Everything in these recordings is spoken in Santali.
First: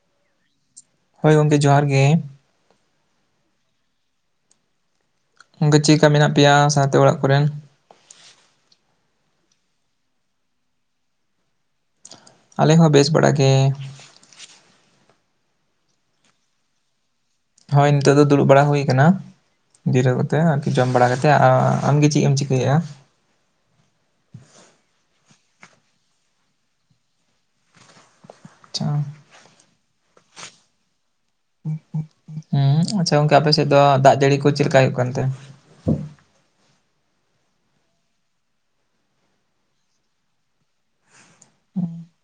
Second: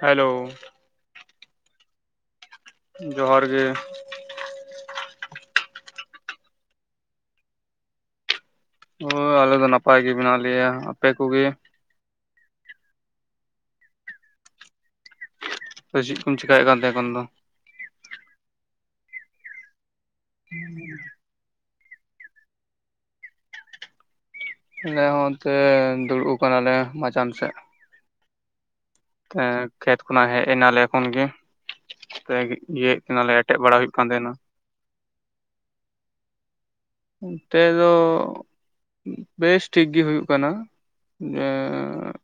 ᱦᱮᱞᱳ! ᱦᱳᱭ ᱜᱚᱝᱠᱮ ᱡᱚᱦᱟᱨ ᱜᱮ ᱾ ᱡᱚᱦᱟᱨ ᱜᱮ ᱾ ᱜᱚᱝᱠᱮ ᱪᱮᱫ ᱞᱮᱠᱟ ᱢᱮᱱᱟᱜ ᱯᱮᱭᱟ ᱥᱟᱶᱛᱮ ᱚᱲᱟᱜ ᱠᱚ ᱨᱮᱱ? ᱦᱳᱭ ᱟᱞᱮ ᱫᱚ ᱱᱟᱯᱟᱭ ᱜᱮ ᱢᱮᱱᱟᱜ ᱞᱮᱭᱟ, ᱟᱯᱮ ᱠᱚᱜᱮ? ᱟᱞᱮ ᱦᱚᱸ ᱵᱮᱥ ᱵᱟᱲᱟ ᱜᱮ᱾ ᱪᱮᱫ ᱠᱚᱢ ᱪᱮᱠᱟᱭᱮᱜ ᱠᱟᱱᱛᱮ ᱮᱠᱷᱟᱱ ᱫᱚ? ᱦᱳᱭ ᱱᱤᱛᱳᱜ ᱫᱚ ᱫᱩᱲᱩᱵ ᱵᱟᱲᱟ ᱦᱩᱭ ᱟᱠᱟᱱᱟ ᱡᱤᱨᱟᱹ ᱠᱟᱛᱮ ᱟᱨᱠᱤ ᱡᱚᱢ ᱵᱟᱲᱟ ᱠᱟᱛᱮᱫ, ᱟ ᱟᱢᱜᱮ ᱪᱮᱫ ᱮᱢ ᱪᱤᱠᱟᱹᱭᱮᱜᱼᱟ? ᱟᱞᱮ ᱦᱚᱸ ᱚᱱᱛᱮ ᱫᱩᱲᱩᱵ ᱟᱠᱟᱱᱟᱞᱮ ᱢᱟᱪᱟᱱ ᱥᱮᱫ ᱾ ᱟᱪᱪᱷᱟ ᱾ ᱮ ᱠᱷᱮᱛ ᱠᱷᱚᱱᱟᱜ ᱦᱮᱡ ᱮᱱᱟᱞᱮ ᱮᱠᱷᱚᱱ ᱜᱮ ᱾ ᱛᱮᱜ ᱦᱩᱸ ᱤᱭᱟᱹᱮᱜ ᱟᱪᱪᱷᱟ ᱠᱟᱱᱟᱞᱮ ᱜᱚᱝᱠᱮ ᱟᱯᱮ ᱮᱴᱮᱜ ᱥᱮᱫ ᱫᱚ ᱵᱟᱲᱟ ᱦᱩᱭᱩᱜ ᱠᱟᱱ ᱫᱟᱜ ᱛᱟᱦᱮᱱᱟ᱾ ᱡᱟᱹᱲᱤ ᱠᱚ ᱪᱮᱫ ᱞᱮᱠᱟ ᱦᱩᱭᱩᱜ ᱠᱟᱱᱛᱮ? ᱱᱚᱛᱮ ᱫᱚ ᱵᱮᱥ ᱴᱷᱤᱠ ᱜᱮ ᱦᱩᱭᱩᱜ ᱠᱟᱱᱟ᱾ [inaudible]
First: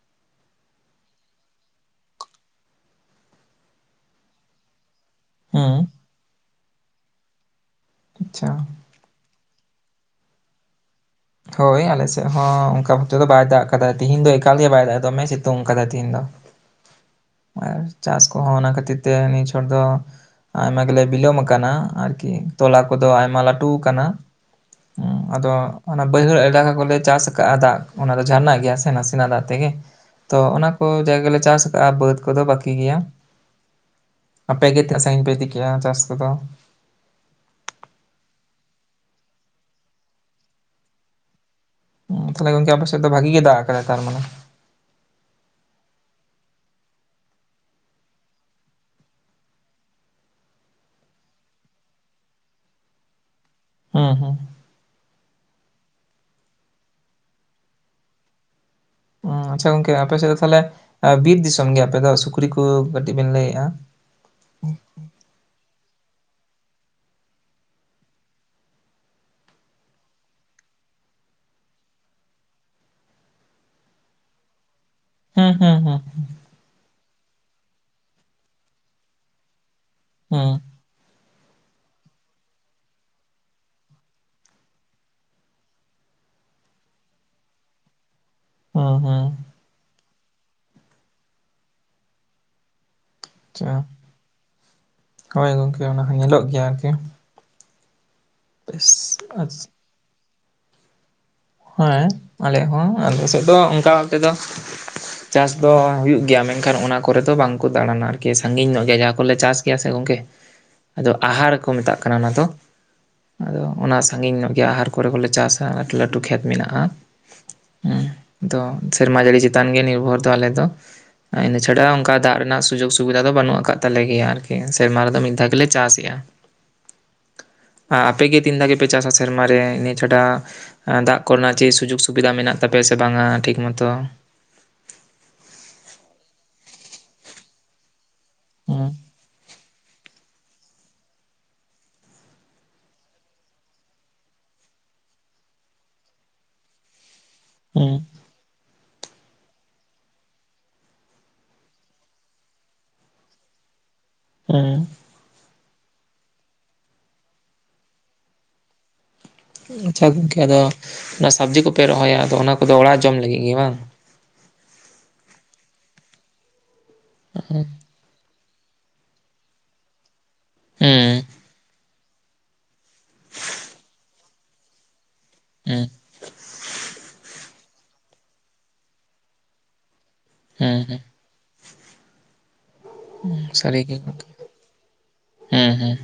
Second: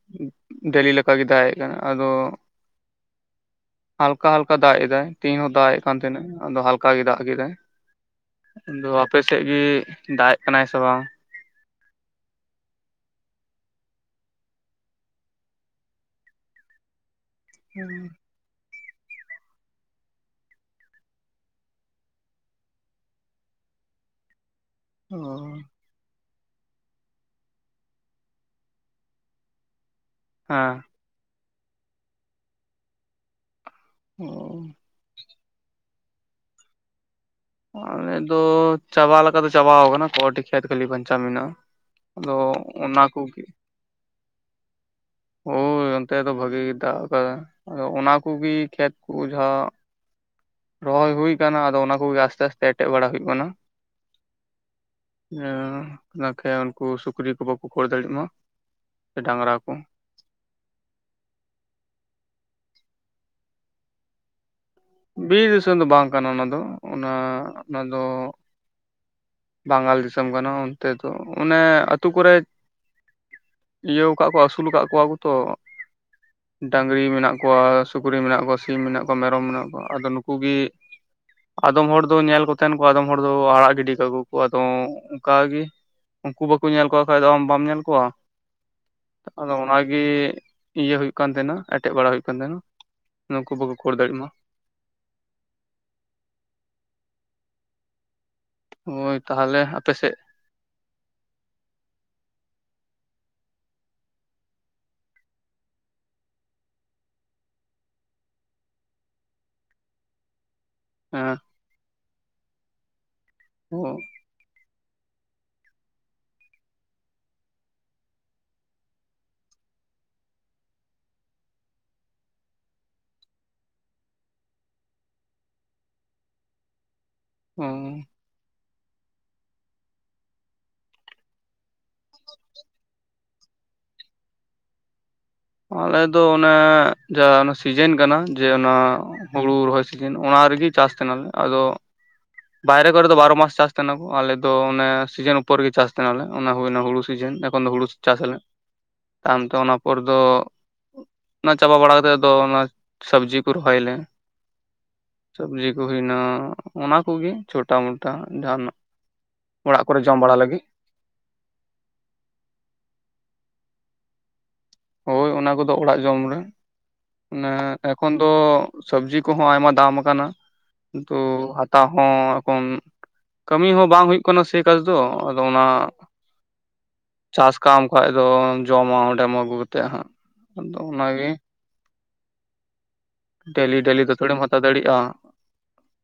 ᱰᱮᱞᱤ ᱞᱠᱟᱜᱮ ᱫᱟᱜ ᱮ ᱠᱟᱱᱟ, ᱟᱫᱚ ᱦᱟᱞᱠᱟ ᱦᱟᱞᱠᱟ ᱫᱟᱜ ᱮᱫᱟᱭ ᱾ ᱛᱤᱦᱤᱧ ᱦᱚᱸ ᱫᱟᱜ ᱦᱩᱸ ᱮᱜ ᱠᱟᱱ ᱛᱟᱦᱮᱸᱱᱟᱭ, ᱟᱫᱚ ᱦᱟᱞᱠᱟ ᱜᱮ ᱫᱟᱜ ᱠᱮᱫᱟᱭ ᱟᱪᱪᱷᱟ ᱟᱫᱚ ᱴᱷᱮᱜ ᱜᱮ ᱫᱟᱜ ᱮᱜ ᱠᱟᱱᱟᱭ ᱥᱮ ᱵᱟᱝ? ᱦᱳᱭ ᱟᱞᱮᱥᱮᱫ ᱦᱚᱸ ᱚᱝᱠᱟ ᱵᱷᱟᱵ ᱛᱮᱫᱚ ᱵᱟᱭ ᱫᱟᱜ ᱠᱟᱫᱟᱭ, ᱛᱤᱦᱤᱱ ᱫᱚ ᱮᱠᱟᱞ ᱜᱮ ᱵᱟᱭ ᱫᱟᱜ ᱮᱫᱟ ᱫᱚᱢᱮ ᱥᱤᱛᱚᱝ ᱠᱟᱫᱟᱭ ᱛᱤᱦᱤᱱ ᱫᱚ ᱾ ᱟᱨ ᱪᱟᱥ ᱠᱚᱦᱚᱸ ᱚᱱᱟ ᱠᱷᱟᱹᱛᱤᱨ ᱛᱮ ᱱᱤ ᱪᱷᱚᱴ ᱫᱚᱼᱼ ᱟᱭᱢᱟ ᱜᱮᱞᱮ ᱵᱤᱞᱚᱢ ᱟᱠᱟᱱᱟ, ᱟᱨᱠᱤ ᱛᱚᱞᱟ ᱠᱚᱫᱚ ᱟᱭᱢᱟ ᱞᱟᱹᱴᱩ ᱟᱠᱟᱱᱟ ᱾ ᱦᱩ ᱚ ᱟᱫᱚᱼᱼ ᱚᱱᱟ ᱵᱟᱹᱭᱦᱟᱹᱲ ᱮᱞᱟᱠᱟ ᱠᱚᱞᱮ ᱪᱟᱥ ᱟᱠᱟᱫᱼᱟ ᱫᱟᱜ ᱚᱱᱟ ᱫᱚ ᱡᱷᱟᱨᱱᱟᱜ ᱜᱮᱭᱟ ᱥᱮ ᱱᱟᱥᱮ ᱱᱟᱜ ᱫᱟᱜ ᱛᱮᱜᱮ ᱾ ᱛᱚ ᱚᱱᱟ ᱦᱮᱸ ᱠᱚ ᱡᱟᱭᱜᱟ ᱞᱮ ᱪᱟᱥ ᱠᱟᱜᱼᱟ ᱵᱟᱹᱫᱽ ᱠᱚᱫᱚ ᱵᱟᱹᱠᱤ ᱜᱮᱭᱟ ᱾ ᱚ ᱟᱯᱮ ᱜᱮ ᱛᱤᱱᱟᱜ ᱥᱟᱺᱜᱤᱧ ᱯᱮ ᱤᱫᱤ ᱠᱮᱜᱼᱟ ᱪᱟᱥ ᱠᱚᱫᱚ? ᱟᱞᱮ ᱫᱚ ᱪᱟᱵᱟ ᱞᱮᱠᱟ ᱞᱮᱠᱟᱛᱮ ᱪᱟᱵᱟ ᱟᱠᱟᱱᱟ, ᱠᱚᱴᱤ ᱠᱷᱮᱛ ᱠᱷᱟᱹᱞᱤ ᱵᱟᱧᱪᱟᱣ ᱢᱮᱱᱟᱜᱼᱟ ᱾ ᱛᱟᱦᱞᱮ ᱜᱚᱝᱠᱮ ᱟᱯᱮ ᱥᱮᱫ ᱫᱚ ᱵᱷᱟᱜᱤ ᱜᱮ ᱫᱟᱜ ᱟᱠᱟᱫᱟᱭ ᱛᱟᱨ ᱢᱟᱱᱮ? ᱦᱚᱭ ᱚᱱᱛᱮ ᱫᱚ ᱵᱷᱟᱜᱤ ᱜᱮ ᱫᱟᱜ ᱟᱠᱟᱫᱟ ᱾ ᱟᱫᱚ ᱚᱱᱟ ᱠᱚᱜᱮ ᱠᱷᱮᱛ ᱠᱚ ᱡᱟᱦᱟᱸ, ᱨᱚᱦᱚᱭ ᱦᱩᱭ ᱟᱠᱟᱱᱟ ᱟᱫᱚ ᱚᱱᱟ ᱠᱚᱜᱮ ᱟᱥᱼᱼ ᱠᱷᱟᱥ ᱛᱮ ᱮᱴᱮᱫ ᱵᱟᱲᱟ ᱦᱩᱭᱩᱜ ᱠᱟᱱᱟ ᱾ ᱦᱮᱸ ᱦᱮᱸ ᱾ ᱦᱩᱸ ᱵᱟᱠᱷᱟᱱ ᱩᱱᱠᱩ ᱥᱩᱠᱨᱤ ᱠᱚ ᱵᱟᱠᱚ ᱠᱷᱚᱲ ᱫᱟᱲᱤᱭᱟᱜ ᱢᱟ ᱾ ᱟᱪᱪᱷᱟ ᱜᱚᱝᱠᱮ, ᱟᱯᱮ ᱥᱮᱫ ᱫᱚ ᱛᱟᱦᱚᱞᱮ ᱵᱤᱨ ᱫᱤᱥᱚᱢ ᱜᱮ ᱟᱯᱮ ᱫᱚ ᱥᱩᱠᱨᱤ ᱠᱚ ᱠᱟᱹᱴᱤᱡ ᱵᱮᱱ ᱞᱟᱹᱭᱮᱜᱼᱟ ᱾ ᱵᱤᱨ ᱫᱤᱥᱚᱢ ᱫᱚ ᱵᱟᱝ ᱠᱟᱱᱟ ᱚᱱᱟ ᱫᱚ, ᱚᱱᱟ ᱚᱱᱟ ᱫᱚᱼᱼ ᱵᱟᱝᱜᱟᱞ ᱫᱤᱥᱚᱢ ᱠᱟᱱᱟ ᱚᱱᱛᱮ ᱫᱚ ᱾ ᱚᱱᱮ ᱟᱹᱛᱩ ᱠᱚᱨᱮᱼᱼ ᱤᱭᱟᱹᱣ ᱠᱟᱫ ᱠᱚᱣᱟ ᱟᱹᱥᱩᱞᱟ ᱠᱟᱫ ᱠᱚᱣᱟ ᱠᱚᱛᱚ ᱦᱩᱸ ᱦᱩᱸ ᱦᱩᱸ ᱰᱟᱝᱼᱼ ᱰᱷᱤᱲᱤ ᱢᱮᱱᱟᱜ ᱠᱚᱣᱟ, ᱥᱩᱠᱨᱤ ᱢᱮᱱᱟᱜ ᱠᱚᱣᱟ, ᱥᱤᱢ ᱢᱮᱱᱟᱜ ᱠᱚᱣᱟ, ᱢᱮᱨᱚᱢ ᱢᱮᱱᱟᱜ ᱠᱚᱣᱟ, ᱟᱫᱚ ᱱᱩᱠᱩ ᱦᱩᱸ ᱜᱮᱼᱼ ᱟᱫᱚᱢ ᱦᱚᱲ ᱫᱚ ᱧᱮᱞ ᱠᱚᱛᱮᱝ ᱠᱚ ᱟᱫᱚᱢ ᱦᱚᱲ ᱫᱚ ᱟᱲᱟᱜ ᱜᱤᱰᱤ ᱠᱟᱠᱚᱼᱼ ᱠᱚ ᱟᱫᱚ ᱚᱝᱠᱟ ᱜᱮ, ᱩᱱᱠᱩ ᱵᱟᱠᱚ ᱧᱮᱞ ᱠᱚᱣᱟ ᱠᱷᱟᱡ ᱫᱚ ᱟᱢ ᱵᱟᱢ ᱧᱮᱞ ᱠᱚᱣᱟ ᱾ ᱦᱩᱸ ᱦᱩᱸ ᱟᱫᱚ ᱚᱱᱟ ᱜᱮ ᱤᱭᱟᱹ ᱦᱩᱭᱩᱜ ᱠᱟᱱ ᱛᱟᱦᱮᱱᱟ ᱮᱴᱮᱫ ᱵᱟᱲᱟ ᱦᱩᱭᱩᱜ ᱠᱟᱱ ᱛᱟᱦᱮᱱᱟ ᱾ ᱱᱩᱠᱩ ᱵᱟᱠᱚ ᱠᱷᱳᱲ ᱫᱟᱲᱮᱭᱟᱜ ᱢᱟ ᱾ ᱦᱚᱭ ᱜᱚᱝᱠᱮ ᱚᱱᱟ ᱦᱚᱸ ᱧᱮᱞᱚᱜ ᱜᱮᱭᱟ ᱟᱨᱠᱤ ᱾ ᱵᱮᱥ ᱦᱳᱭ ᱟᱪᱪᱷᱟ ᱛᱟᱦᱚᱞᱮ ᱾ ᱟᱯᱮ ᱥᱮᱫᱼᱼ ᱦᱮᱸ ᱟᱞᱮᱭᱟᱜ ᱦᱚᱸ ᱟᱞᱮ ᱥᱮᱫ ᱫᱚ ᱚᱱᱠᱟ ᱚᱱᱛᱮ ᱫᱚᱼᱼ ᱪᱟᱥ ᱫᱚ ᱦᱩᱭᱩᱜ ᱜᱮᱭᱟ ᱢᱮᱱᱠᱷᱟᱱ ᱚᱱᱟ ᱠᱚᱨᱮ ᱫᱚ ᱵᱟᱝᱠᱚ ᱫᱟᱸᱬᱟᱱᱟ ᱟᱨᱠᱤ ᱥᱟᱺᱜᱤᱧ ᱧᱚᱜ ᱜᱮᱭᱟ ᱡᱟᱦᱟᱸ ᱠᱚᱞᱮ ᱪᱟᱥ ᱜᱮᱭᱟ ᱥᱮ ᱜᱚᱝᱠᱮ ᱾ ᱟᱫᱚ ᱦᱮᱸ ᱟᱦᱟᱨ ᱠᱚ ᱢᱮᱛᱟᱜ ᱠᱟᱱᱟ ᱚᱱᱟ ᱫᱚ, ᱟᱫᱚ ᱚ ᱚᱱᱟ ᱥᱟᱺᱜᱤᱧ ᱧᱚᱜ ᱜᱮᱭᱟ ᱟᱦᱟᱨ ᱾ ᱦᱩᱲᱩ ᱠᱚᱞᱮ ᱪᱟᱥᱟ ᱞᱟᱹᱴᱩ ᱞᱟᱹᱴᱩ ᱠᱷᱮᱛ ᱢᱮᱱᱟᱜᱼᱟ ᱾ ᱦᱮᱸ, ᱫᱚ ᱥᱮᱨᱢᱟ ᱡᱟᱹᱲᱤ ᱪᱮᱛᱟᱱ ᱜᱮ ᱱᱤᱨᱵᱷᱚᱨ ᱫᱚ ᱟᱞᱮ ᱫᱚ ᱾ ᱤᱱᱟᱹ ᱪᱷᱟᱰᱟ ᱚᱝᱠᱟ ᱫᱟᱜ ᱨᱮᱱᱟᱜ ᱥᱩᱡᱳᱜᱽ ᱥᱩᱵᱤᱫᱷᱟ ᱫᱚ ᱵᱟᱹᱱᱩᱜ ᱟᱠᱟᱫ ᱛᱟᱞᱮ ᱜᱮᱭᱟ ᱟᱨᱠᱤ, ᱥᱮᱨᱢᱟ ᱨᱮᱫᱚ ᱢᱤᱫ ᱫᱷᱟᱣ ᱜᱮᱞᱮ ᱪᱟᱥᱮᱜᱼᱟ ᱚ ᱾ ᱟᱯᱮ ᱜᱮ ᱛᱤᱱ ᱫᱷᱟᱣ ᱜᱮᱯᱮ ᱪᱟᱥᱟ ᱥᱮᱨᱢᱟ ᱨᱮ ᱤᱱᱟᱹ ᱪᱷᱟᱰᱟ? ᱫᱟᱜ ᱠᱚᱨᱮ ᱱᱟᱜ ᱪᱮᱫ ᱥᱩᱡᱳᱜᱽ ᱥᱩᱵᱤᱫᱟ ᱢᱮᱱᱟᱜ ᱛᱟᱯᱮᱭᱟ ᱥᱮ ᱵᱟᱝᱟ ᱴᱷᱤᱠ ᱢᱚᱛᱚ? ᱟᱞᱮ ᱫᱚ ᱚᱱᱮ ᱡᱟ ᱚᱱᱟ ᱥᱤᱡᱮᱱ ᱠᱟᱱᱟ ᱡᱮ ᱚᱱᱟᱼᱼ ᱦᱮᱸ ᱦᱩᱲᱩ ᱨᱚᱦᱚᱭ ᱥᱤᱡᱤᱱ ᱚᱱᱟ ᱨᱮᱜᱮ ᱪᱟᱥ ᱛᱟᱦᱮ ᱱᱟᱞᱮ, ᱟᱫᱚᱼᱼ ᱵᱟᱭᱨᱮ ᱠᱚᱨᱮ ᱫᱚ ᱵᱟᱨᱚ ᱢᱟᱥ ᱪᱟᱥ ᱛᱟᱦᱮ ᱱᱟᱠᱚ, ᱟᱞᱮ ᱫᱚ ᱢᱟᱱᱮ ᱥᱤᱡᱤᱱ ᱩᱯᱚᱨ ᱨᱮᱜᱮ ᱪᱟᱥ ᱛᱟᱦᱮ ᱱᱟᱞᱮ ᱾ ᱚᱱᱟ ᱦᱩᱭᱱᱟ ᱦᱩᱲᱩ ᱥᱤᱡᱤᱱᱼᱼ ᱛᱚᱠᱷᱚᱱ ᱫᱚ ᱦᱩᱲᱩ ᱦᱮᱸ ᱪᱟᱥ ᱟᱞᱮ, ᱛᱟᱭᱚᱢ ᱛᱮ ᱚᱱᱟ ᱯᱚᱨᱼᱼ ᱫᱚ ᱚᱱᱟ ᱪᱟᱵᱟ ᱵᱟᱲᱟ ᱠᱟᱛᱮᱫ ᱫᱚ ᱚᱱᱟ ᱥᱚᱵᱽᱡᱤ ᱠᱚ ᱨᱚᱦᱚᱭᱟᱞᱮ ᱾ ᱦᱩᱸ ᱥᱚᱵᱽᱡᱤ ᱠᱚ ᱦᱩᱭᱱᱟ, ᱚᱱᱟ ᱠᱚᱜᱮ ᱪᱷᱚᱴᱟ ᱢᱚᱴᱟ ᱡᱟᱦᱟᱱᱟᱜᱼᱼ ᱟᱪᱪᱷᱟ ᱜᱚᱝᱠᱮ ᱟᱫᱚ ᱚᱱᱟ ᱥᱚᱵᱽᱡᱤ ᱠᱚᱯᱮ ᱨᱚᱦᱚᱭᱟ ᱟᱫᱚ ᱚᱱᱟ ᱠᱚᱫᱚ ᱚᱲᱟᱜ ᱡᱚᱢ ᱞᱟᱹᱜᱤᱜ ᱜᱮ ᱵᱟᱝ? ᱦᱚᱭ ᱚᱱᱟ ᱠᱚᱫᱚ ᱚᱲᱟᱜ ᱡᱚᱢ ᱨᱮ, ᱚᱱᱮ ᱮᱯᱼᱼ ᱮᱠᱷᱚᱱ ᱫᱚ ᱥᱚᱵᱽᱡᱤ ᱠᱚᱦᱚᱸ ᱟᱭᱢᱟ ᱫᱟᱢ ᱠᱟᱱᱟ ᱠᱤᱱᱛᱩ ᱦᱩᱸ ᱦᱟᱛᱟᱣᱼᱼ ᱦᱚᱸ ᱮᱠᱷᱚᱱ, ᱠᱟᱹᱢᱤ ᱦᱚᱸ ᱵᱟᱝ ᱦᱩᱭᱩᱜ ᱠᱟᱱᱟ ᱥᱮ ᱮᱠᱟᱞ ᱫᱚ ᱟᱫᱚ ᱚᱱᱟᱼᱼ ᱦᱩᱸ ᱪᱟᱥ ᱠᱟᱢ ᱠᱷᱟᱡ ᱫᱚ ᱡᱚᱢᱟ ᱚᱸᱰᱮᱢ ᱟᱹᱜᱩ ᱠᱟᱛᱮ ᱦᱟᱸᱜ ᱾ ᱦᱩᱸ ᱟᱫᱚ ᱦᱩᱸ ᱚᱱᱟᱜᱮ ᱰᱮᱞᱤ ᱥᱟᱹᱨᱤ ᱜᱮ ᱰᱮᱞᱤ ᱫᱚ ᱜᱚᱝᱠᱮ ᱛᱷᱚᱲᱮᱢ ᱦᱟᱛᱟᱣ ᱫᱟᱲᱮᱜᱼᱟ? ᱦᱩᱸ ᱦᱩᱸ